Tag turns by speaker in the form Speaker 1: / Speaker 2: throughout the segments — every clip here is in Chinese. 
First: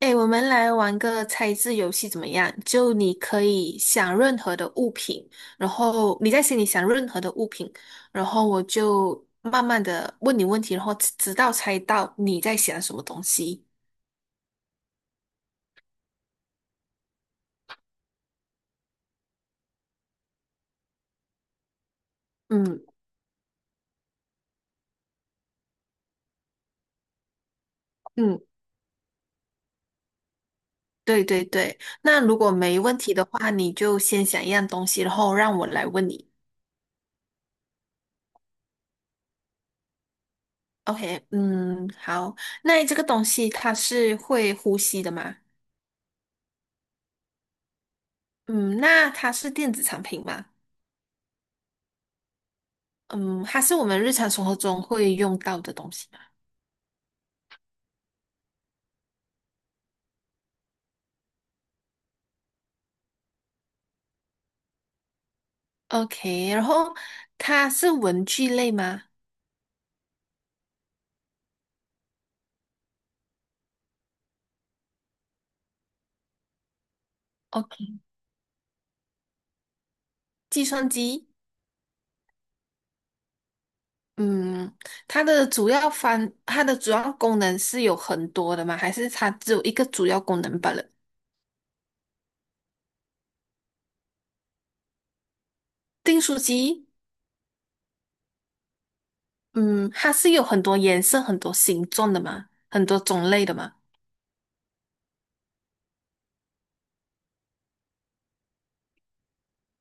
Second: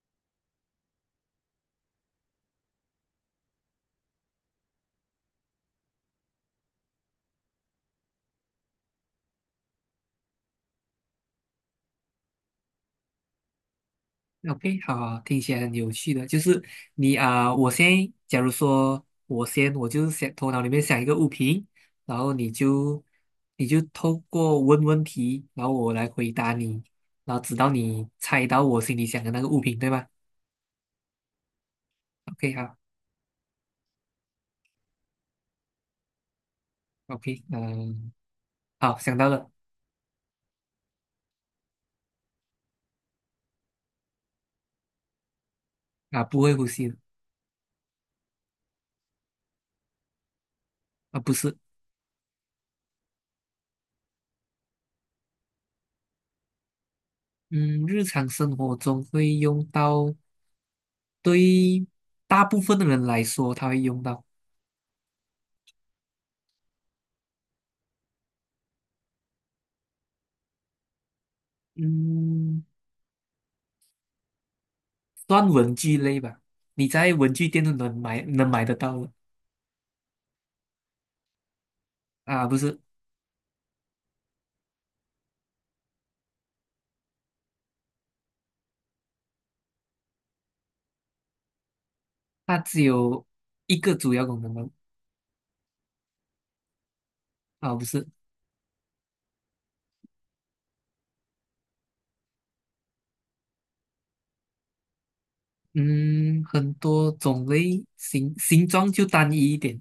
Speaker 1: 哎，我们来玩个猜字游戏怎么样？就你可以想任何的物品，然后你在心里想任何的物品，然后我就慢慢的问你问题，然后直到猜到你在想什么东西。
Speaker 2: OK，好，听起来很有趣的。就是你啊、我先，假如说我先，我就是想头脑里面想一个物品，然后你
Speaker 1: 嗯
Speaker 2: 就你就透过问问题，然后我来回答你，然后直到你
Speaker 1: 嗯，
Speaker 2: 猜到我心里想的那个物品，对吗？
Speaker 1: 对对对。那
Speaker 2: o
Speaker 1: 如果
Speaker 2: k 好
Speaker 1: 没问题的话，你就先想一样东西，然后让我来问你。
Speaker 2: ，OK，好，想到了。
Speaker 1: OK，嗯，好。那这个东西它是会呼吸的吗？
Speaker 2: 啊，不会呼吸的。
Speaker 1: 嗯，那它是电子产品吗？
Speaker 2: 啊，不是。
Speaker 1: 嗯，它是我们日常生活中会用到的东西嘛。
Speaker 2: 嗯，日常生活中会用到，对大部分的人来说，他会用到。
Speaker 1: OK，然后它是文具类吗
Speaker 2: 嗯。算文具类吧，你在文具店都能
Speaker 1: ？OK，
Speaker 2: 买能买得到的。
Speaker 1: 计算机，
Speaker 2: 啊，不是。
Speaker 1: 嗯，它的主要功能是有很多的吗？还是它只有一个主要功能罢了？
Speaker 2: 它只有一个主要功能吗？
Speaker 1: 订书机，
Speaker 2: 啊，不是。
Speaker 1: 嗯，它是有很多颜色、很多形状的嘛，很多种类的嘛。
Speaker 2: 嗯，很多种类，形状就单一一点，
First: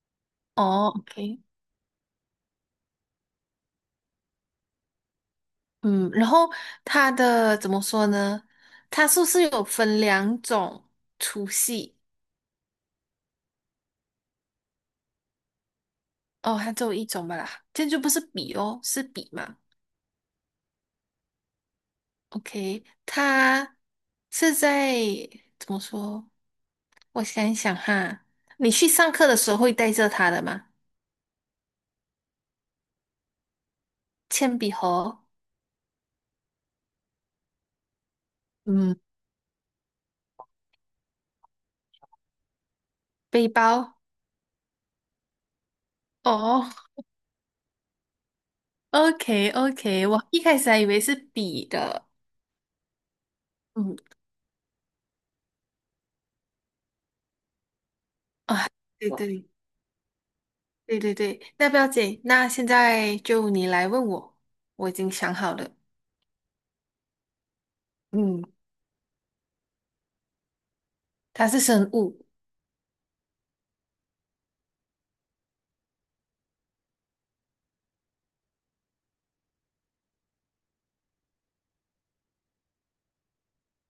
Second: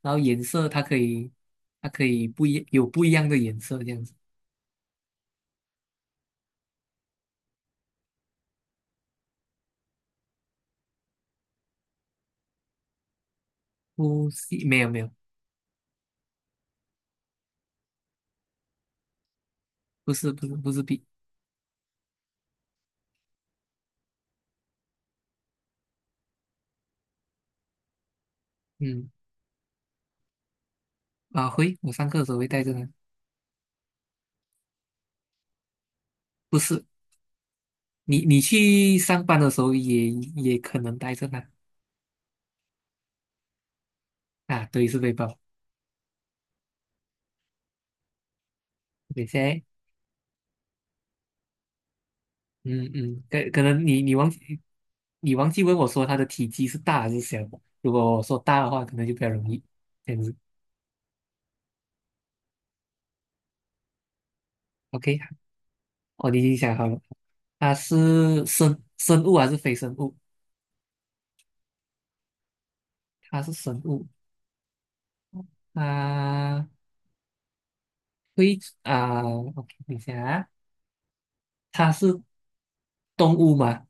Speaker 2: 然后颜色它
Speaker 1: 哦
Speaker 2: 可以
Speaker 1: ，OK，
Speaker 2: 它可以不一有不一样的颜色这样子。
Speaker 1: 嗯，然后它的怎么说呢？它是不是有分两种粗细？
Speaker 2: 不是,没有没有，
Speaker 1: 哦，它只有一种吧啦，这样就不是笔哦，是笔嘛
Speaker 2: 不是,不是笔。
Speaker 1: ？OK，它是在怎么说？我想一想哈，你去
Speaker 2: 嗯，
Speaker 1: 上课的时候会带着它的吗？
Speaker 2: 啊会，我上课的时候会带着它。
Speaker 1: 铅笔盒，
Speaker 2: 不是，你去
Speaker 1: 嗯，
Speaker 2: 上班的时候也也可能带着它。
Speaker 1: 背包。
Speaker 2: 啊，对，是背包。
Speaker 1: 哦
Speaker 2: 对，现
Speaker 1: ，OK
Speaker 2: 在
Speaker 1: OK，我一开始还以为是笔的。
Speaker 2: 嗯嗯，可能
Speaker 1: 嗯，
Speaker 2: 你忘记，你忘记问我说它的体积是大还是小了？如果我说大的话，可能
Speaker 1: 对
Speaker 2: 就比较
Speaker 1: 对
Speaker 2: 容易这样子。
Speaker 1: 对对对，那不要紧，那现在就你来问我，我已经
Speaker 2: OK，
Speaker 1: 想好了。
Speaker 2: 哦，你已经想好了，它
Speaker 1: 嗯，
Speaker 2: 是生物还是非生物？
Speaker 1: 它是生物，
Speaker 2: 它是生物。啊啊，OK，等一下啊，它是动物嘛？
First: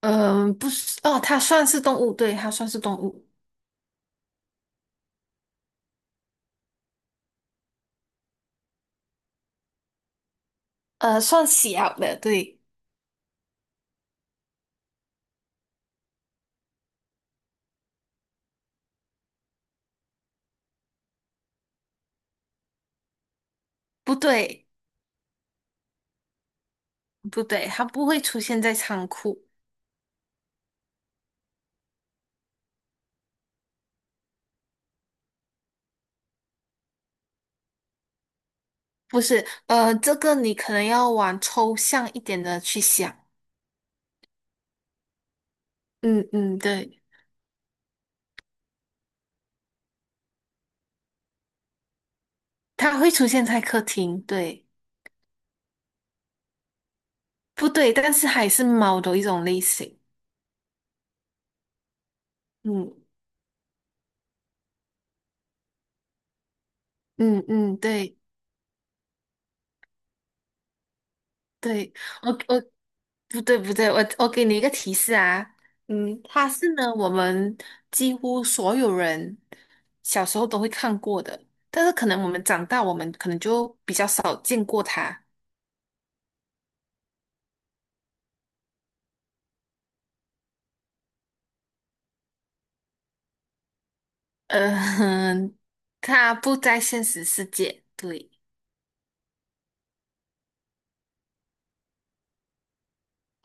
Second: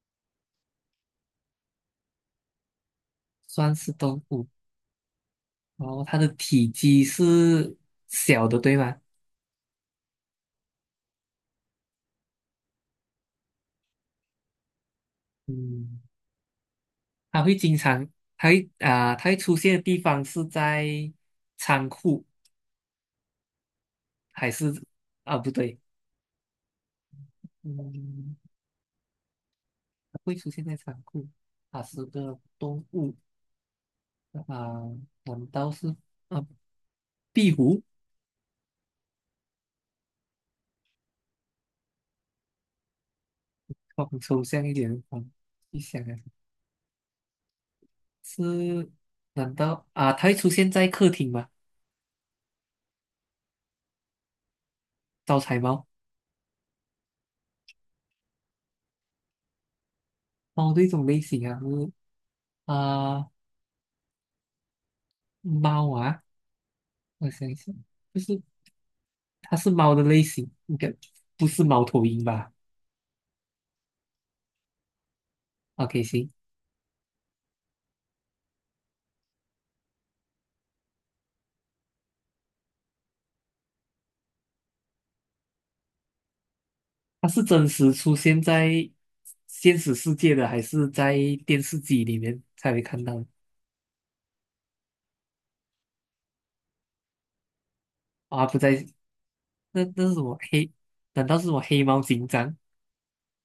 Speaker 1: 嗯，不是，哦，它算是动物，对，它算是动物。
Speaker 2: 算是动物。然后它的体积是小的，对吗？
Speaker 1: 算小的，对，
Speaker 2: 嗯，它会经常，它会啊、它会出现的地方是在仓库。
Speaker 1: 不
Speaker 2: 还
Speaker 1: 对，
Speaker 2: 是啊不对。
Speaker 1: 不对，它不会
Speaker 2: 嗯，
Speaker 1: 出现在仓库，
Speaker 2: 它会出现在仓库，它是个动物啊，难道是啊壁虎？
Speaker 1: 不是，这个你可能要往抽象一点的去想，
Speaker 2: 往抽象一点往一想啊，
Speaker 1: 嗯嗯，对，
Speaker 2: 是难道啊它会出现在客厅吗？
Speaker 1: 它会出现在客厅，对，
Speaker 2: 招财猫。
Speaker 1: 不对，但是还是猫的一种类型，
Speaker 2: 猫的一种类型啊，是
Speaker 1: 嗯
Speaker 2: 啊猫啊。我
Speaker 1: 嗯
Speaker 2: 想一想，
Speaker 1: 嗯，对。
Speaker 2: 就是它是猫的类型，应该不是猫
Speaker 1: 对，
Speaker 2: 头鹰
Speaker 1: 我
Speaker 2: 吧
Speaker 1: 我不对不对，我给你一个提示啊，
Speaker 2: ？OK，
Speaker 1: 嗯，
Speaker 2: 行。
Speaker 1: 他是呢我们几乎所有人小时候都会看过的，但是可能我们长大，我们可能就比较少见过它。
Speaker 2: 它是真实出现在现实世界的，还是在电视机里面才会看到的？
Speaker 1: 呃，他不在现实世界，对，
Speaker 2: 啊，不在。那那是什么黑？难道是我黑猫警长？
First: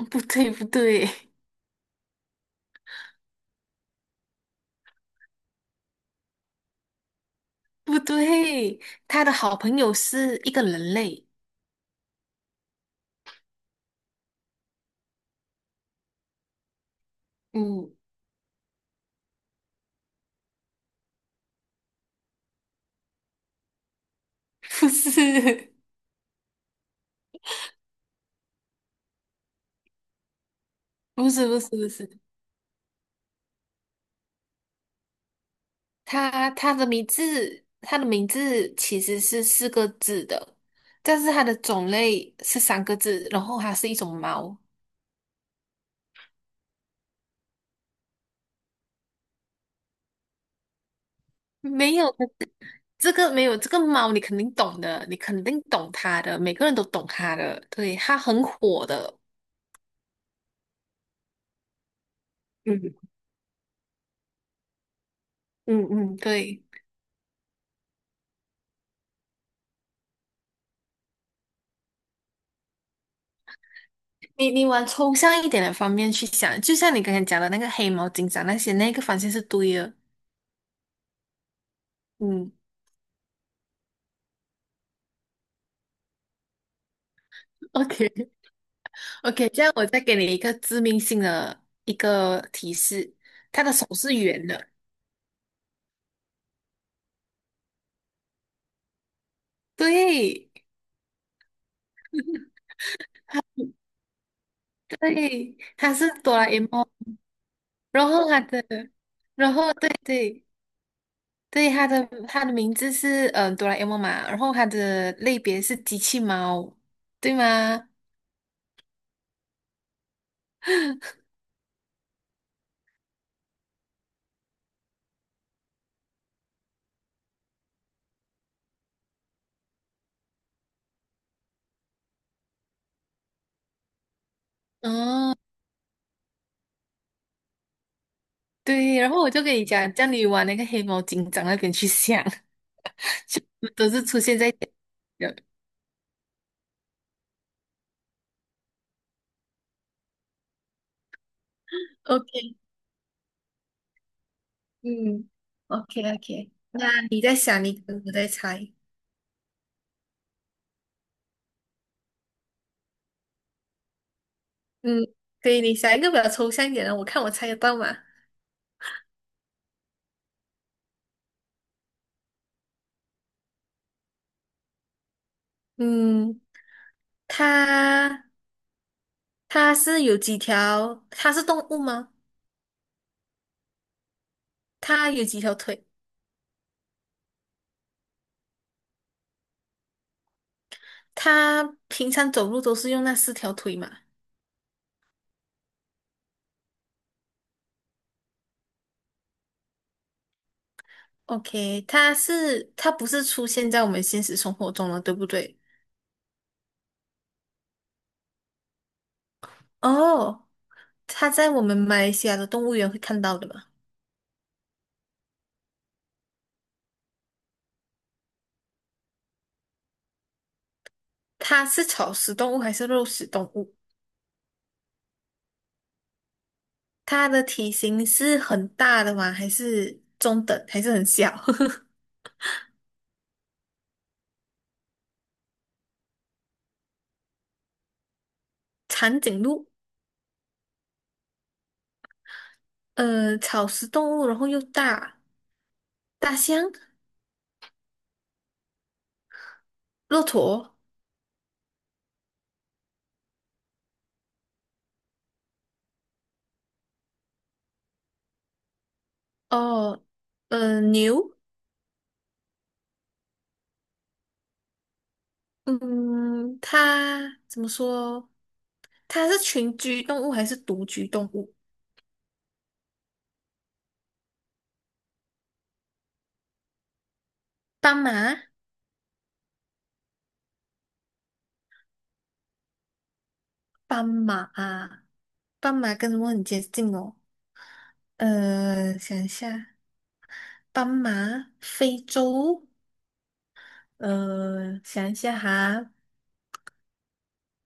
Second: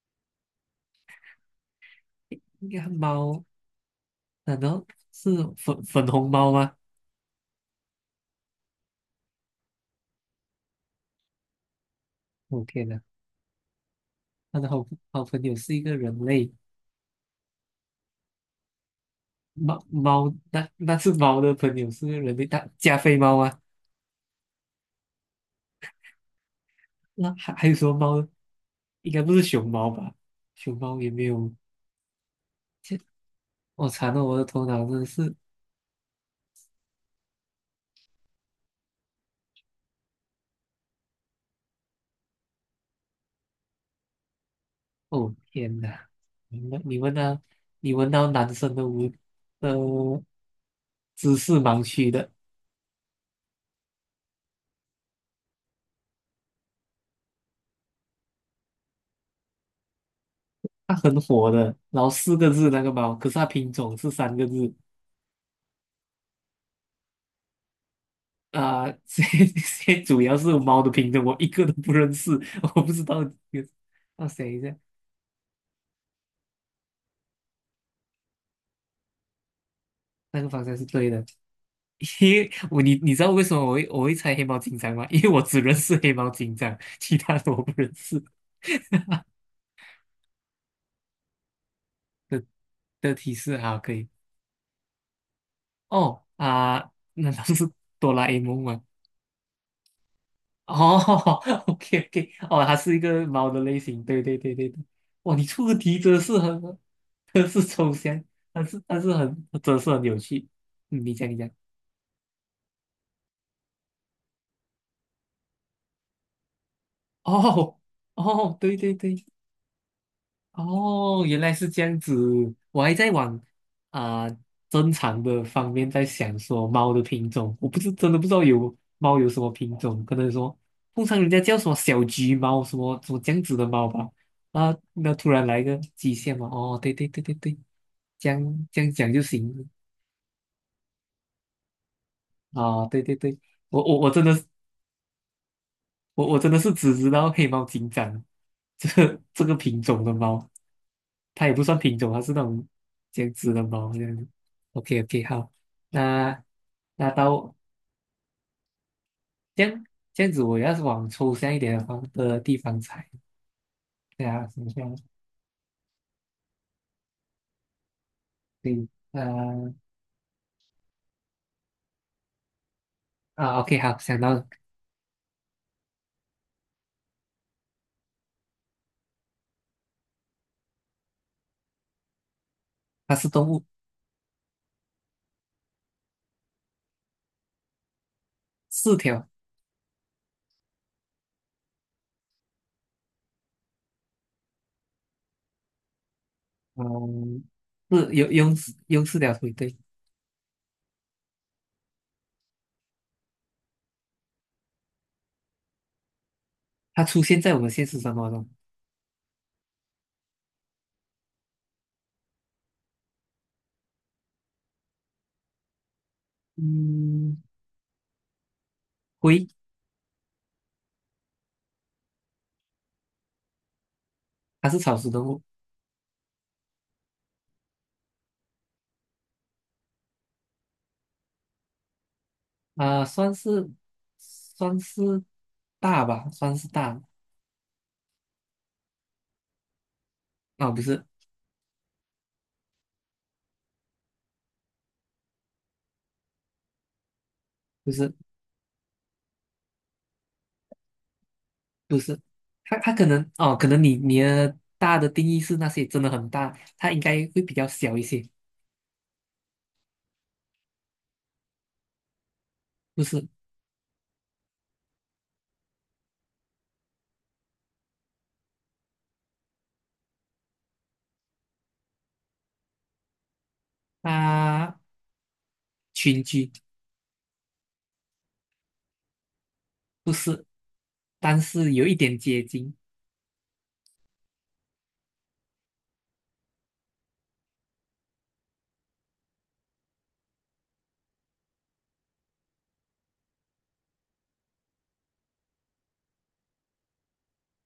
Speaker 1: 不对不对
Speaker 2: 应该猫？难道是粉红猫吗？
Speaker 1: 不对，他的好朋友是一个人类，
Speaker 2: 我、天呐，他的好朋友是一个人类，
Speaker 1: 嗯，
Speaker 2: 猫猫那那是猫的朋友是个人类，大加菲猫啊？
Speaker 1: 不是
Speaker 2: 那还有什么猫呢，应该不是熊猫吧？熊猫也 没
Speaker 1: 不是
Speaker 2: 有。
Speaker 1: 不是不是，
Speaker 2: 切，我惨了，我的头脑真的是。
Speaker 1: 他的名字，他的名字其实是四个字的，但是它的种类是三个字，然后它是一种猫。
Speaker 2: 哦天哪！你们你闻到，你闻到男生的无的知识盲
Speaker 1: 没
Speaker 2: 区
Speaker 1: 有
Speaker 2: 的。
Speaker 1: 没有这个猫，你肯定懂的，你肯定懂它的，每个人都懂它的，对，它很火的。
Speaker 2: 他很火的，然后四个字那个
Speaker 1: 嗯
Speaker 2: 猫，可是它品种是三个字
Speaker 1: 嗯嗯，对
Speaker 2: 啊。这 谁主要是猫的品种，我一个都不认识，我不知道那
Speaker 1: 你，
Speaker 2: 谁一
Speaker 1: 你
Speaker 2: 下
Speaker 1: 往抽象一点的方面去想，就像你刚才讲的那个黑猫警长那些，那个方向是对的。
Speaker 2: 那个方向是对的。因为
Speaker 1: 嗯，
Speaker 2: 我你知道为什么我会猜黑猫警长吗？因为我只认识黑猫警长，其他的我不认识
Speaker 1: OK，OK，这样我再给你一个致命性的一个
Speaker 2: 的
Speaker 1: 提
Speaker 2: 的
Speaker 1: 示，
Speaker 2: 提示
Speaker 1: 他的
Speaker 2: 好
Speaker 1: 手
Speaker 2: 可以。
Speaker 1: 是圆的，
Speaker 2: 哦啊，难道是哆啦 A 梦吗？
Speaker 1: 对
Speaker 2: 哦 ，OK OK，哦，它是一个猫的类型，对对对对对。哇，你
Speaker 1: 对，
Speaker 2: 出的
Speaker 1: 他
Speaker 2: 题
Speaker 1: 是
Speaker 2: 真的
Speaker 1: 哆
Speaker 2: 是
Speaker 1: 啦 A
Speaker 2: 很，
Speaker 1: 梦，
Speaker 2: 真的是抽
Speaker 1: 然
Speaker 2: 象，
Speaker 1: 后他
Speaker 2: 但
Speaker 1: 的，
Speaker 2: 是但是很，
Speaker 1: 然后
Speaker 2: 真的是
Speaker 1: 对
Speaker 2: 很有
Speaker 1: 对
Speaker 2: 趣。嗯，你讲。
Speaker 1: 对，他的名字是哆啦 A 梦嘛，然后他的类别是机器猫，对
Speaker 2: 哦
Speaker 1: 吗？
Speaker 2: 哦，对对对。哦，原来是这样子，我还在往啊、正常的方面在想说猫的品种，我不是真的不知道有猫有什么品种，可能说通常人家叫什么小橘猫，什么什么这样子的猫吧。啊，那突
Speaker 1: 嗯，
Speaker 2: 然来一个极限嘛，哦，对对对对对，这样这样
Speaker 1: 对，然
Speaker 2: 讲就
Speaker 1: 后我就跟你
Speaker 2: 行。
Speaker 1: 讲，叫你往那个黑猫警长那边去想，
Speaker 2: 啊，对对 对，
Speaker 1: 就
Speaker 2: 我
Speaker 1: 都
Speaker 2: 我
Speaker 1: 是
Speaker 2: 我
Speaker 1: 出
Speaker 2: 真的，
Speaker 1: 现在人
Speaker 2: 我真的是只知道黑猫警长 这个品种的猫。它也不算品种，它是那
Speaker 1: OK，
Speaker 2: 种这样子的猫这样子。OK OK，
Speaker 1: 嗯
Speaker 2: 好。
Speaker 1: ，OK
Speaker 2: 那
Speaker 1: OK，那
Speaker 2: 那
Speaker 1: 你在
Speaker 2: 到
Speaker 1: 想，你我在猜。
Speaker 2: 这样这样子，我要是往抽象一点的方的地方猜，对啊，想象
Speaker 1: 嗯，对，你想一个比较抽象一点的，我看我猜得到吗？
Speaker 2: 对，啊，OK，好，想到了。
Speaker 1: 嗯，它它是有几条？它是动物吗？
Speaker 2: 它是动物。
Speaker 1: 它有几条腿？
Speaker 2: 四条。
Speaker 1: 它平常走路都是用那四条腿嘛
Speaker 2: 嗯，是有用用四条腿，对。
Speaker 1: ？OK，它不是出现在我们现实生活中了，对不对？
Speaker 2: 它出现在我们现实生活中。
Speaker 1: 哦，它在我们马来西亚的动物园会看到的嘛？
Speaker 2: 嗯，龟。
Speaker 1: 它是草食动物还是肉食动物？
Speaker 2: 它是草食动物。
Speaker 1: 它的体型是很大的吗？还是中等？还是很小？
Speaker 2: 啊、算是算是大吧，算是大。
Speaker 1: 长颈鹿？
Speaker 2: 啊、不是。
Speaker 1: 草食动物，然后又大，大象、
Speaker 2: 不是
Speaker 1: 骆驼，
Speaker 2: 不是。他他可能哦，可能你你的大的定义是那些真的很大，它应该会比较小一些。
Speaker 1: 哦，牛，
Speaker 2: 不是？
Speaker 1: 嗯，它怎么说？它是群居动物还是独居动物？
Speaker 2: 它群居。
Speaker 1: 斑马，
Speaker 2: 不是，但是有一点接近。
Speaker 1: 斑马啊，斑马跟什么很接近哦？想一下，斑马，非洲，想一下哈，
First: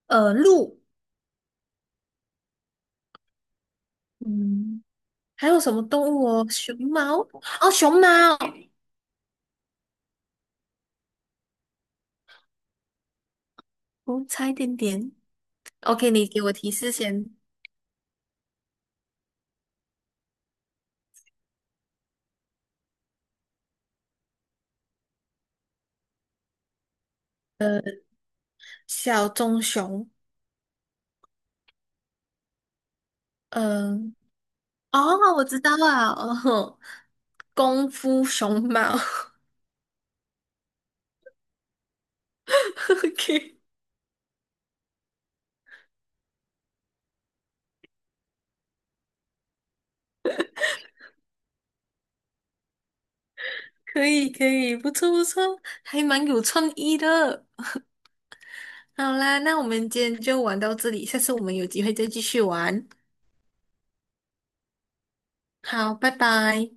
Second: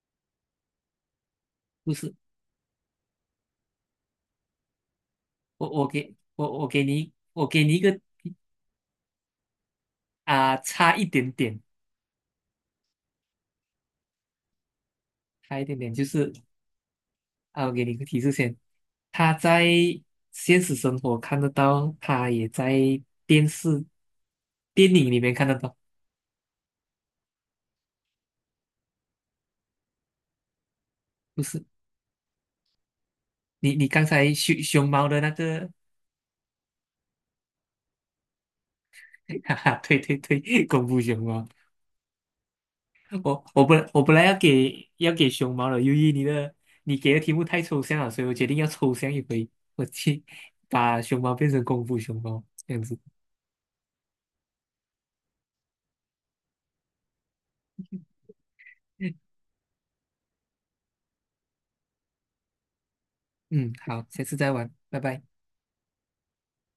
Speaker 1: 鹿，
Speaker 2: 不是？
Speaker 1: 嗯，还有
Speaker 2: 我
Speaker 1: 什么
Speaker 2: 我
Speaker 1: 动
Speaker 2: 给
Speaker 1: 物哦？
Speaker 2: 我我
Speaker 1: 熊
Speaker 2: 给你
Speaker 1: 猫，
Speaker 2: 我给
Speaker 1: 哦，
Speaker 2: 你一
Speaker 1: 熊
Speaker 2: 个，
Speaker 1: 猫。
Speaker 2: 啊、差一点点。
Speaker 1: 哦，差一点点。
Speaker 2: 差一点点就
Speaker 1: OK，你
Speaker 2: 是
Speaker 1: 给我提示先。
Speaker 2: 啊，我给你一个提示先，他在现实生活看得到，他也在电视电影里面看得到。
Speaker 1: 小棕熊，
Speaker 2: 不是？你你刚
Speaker 1: 嗯、
Speaker 2: 才熊熊猫的那
Speaker 1: 哦，我知
Speaker 2: 个。
Speaker 1: 道了，哦，功夫熊猫。
Speaker 2: 哈哈，对对对，功夫熊猫。我
Speaker 1: OK，
Speaker 2: 我本我本来要给要给熊猫了，由于你的你给的题目太抽象了，所以我决定要抽象一回，我去把熊猫变成功夫熊猫这样子。
Speaker 1: 可以可以，不错不错，还蛮有创意的。好啦，那我们今天就玩到这里，下次我们有机会再继续玩。
Speaker 2: 嗯，好，下次再玩，拜拜。
Speaker 1: 好，拜拜。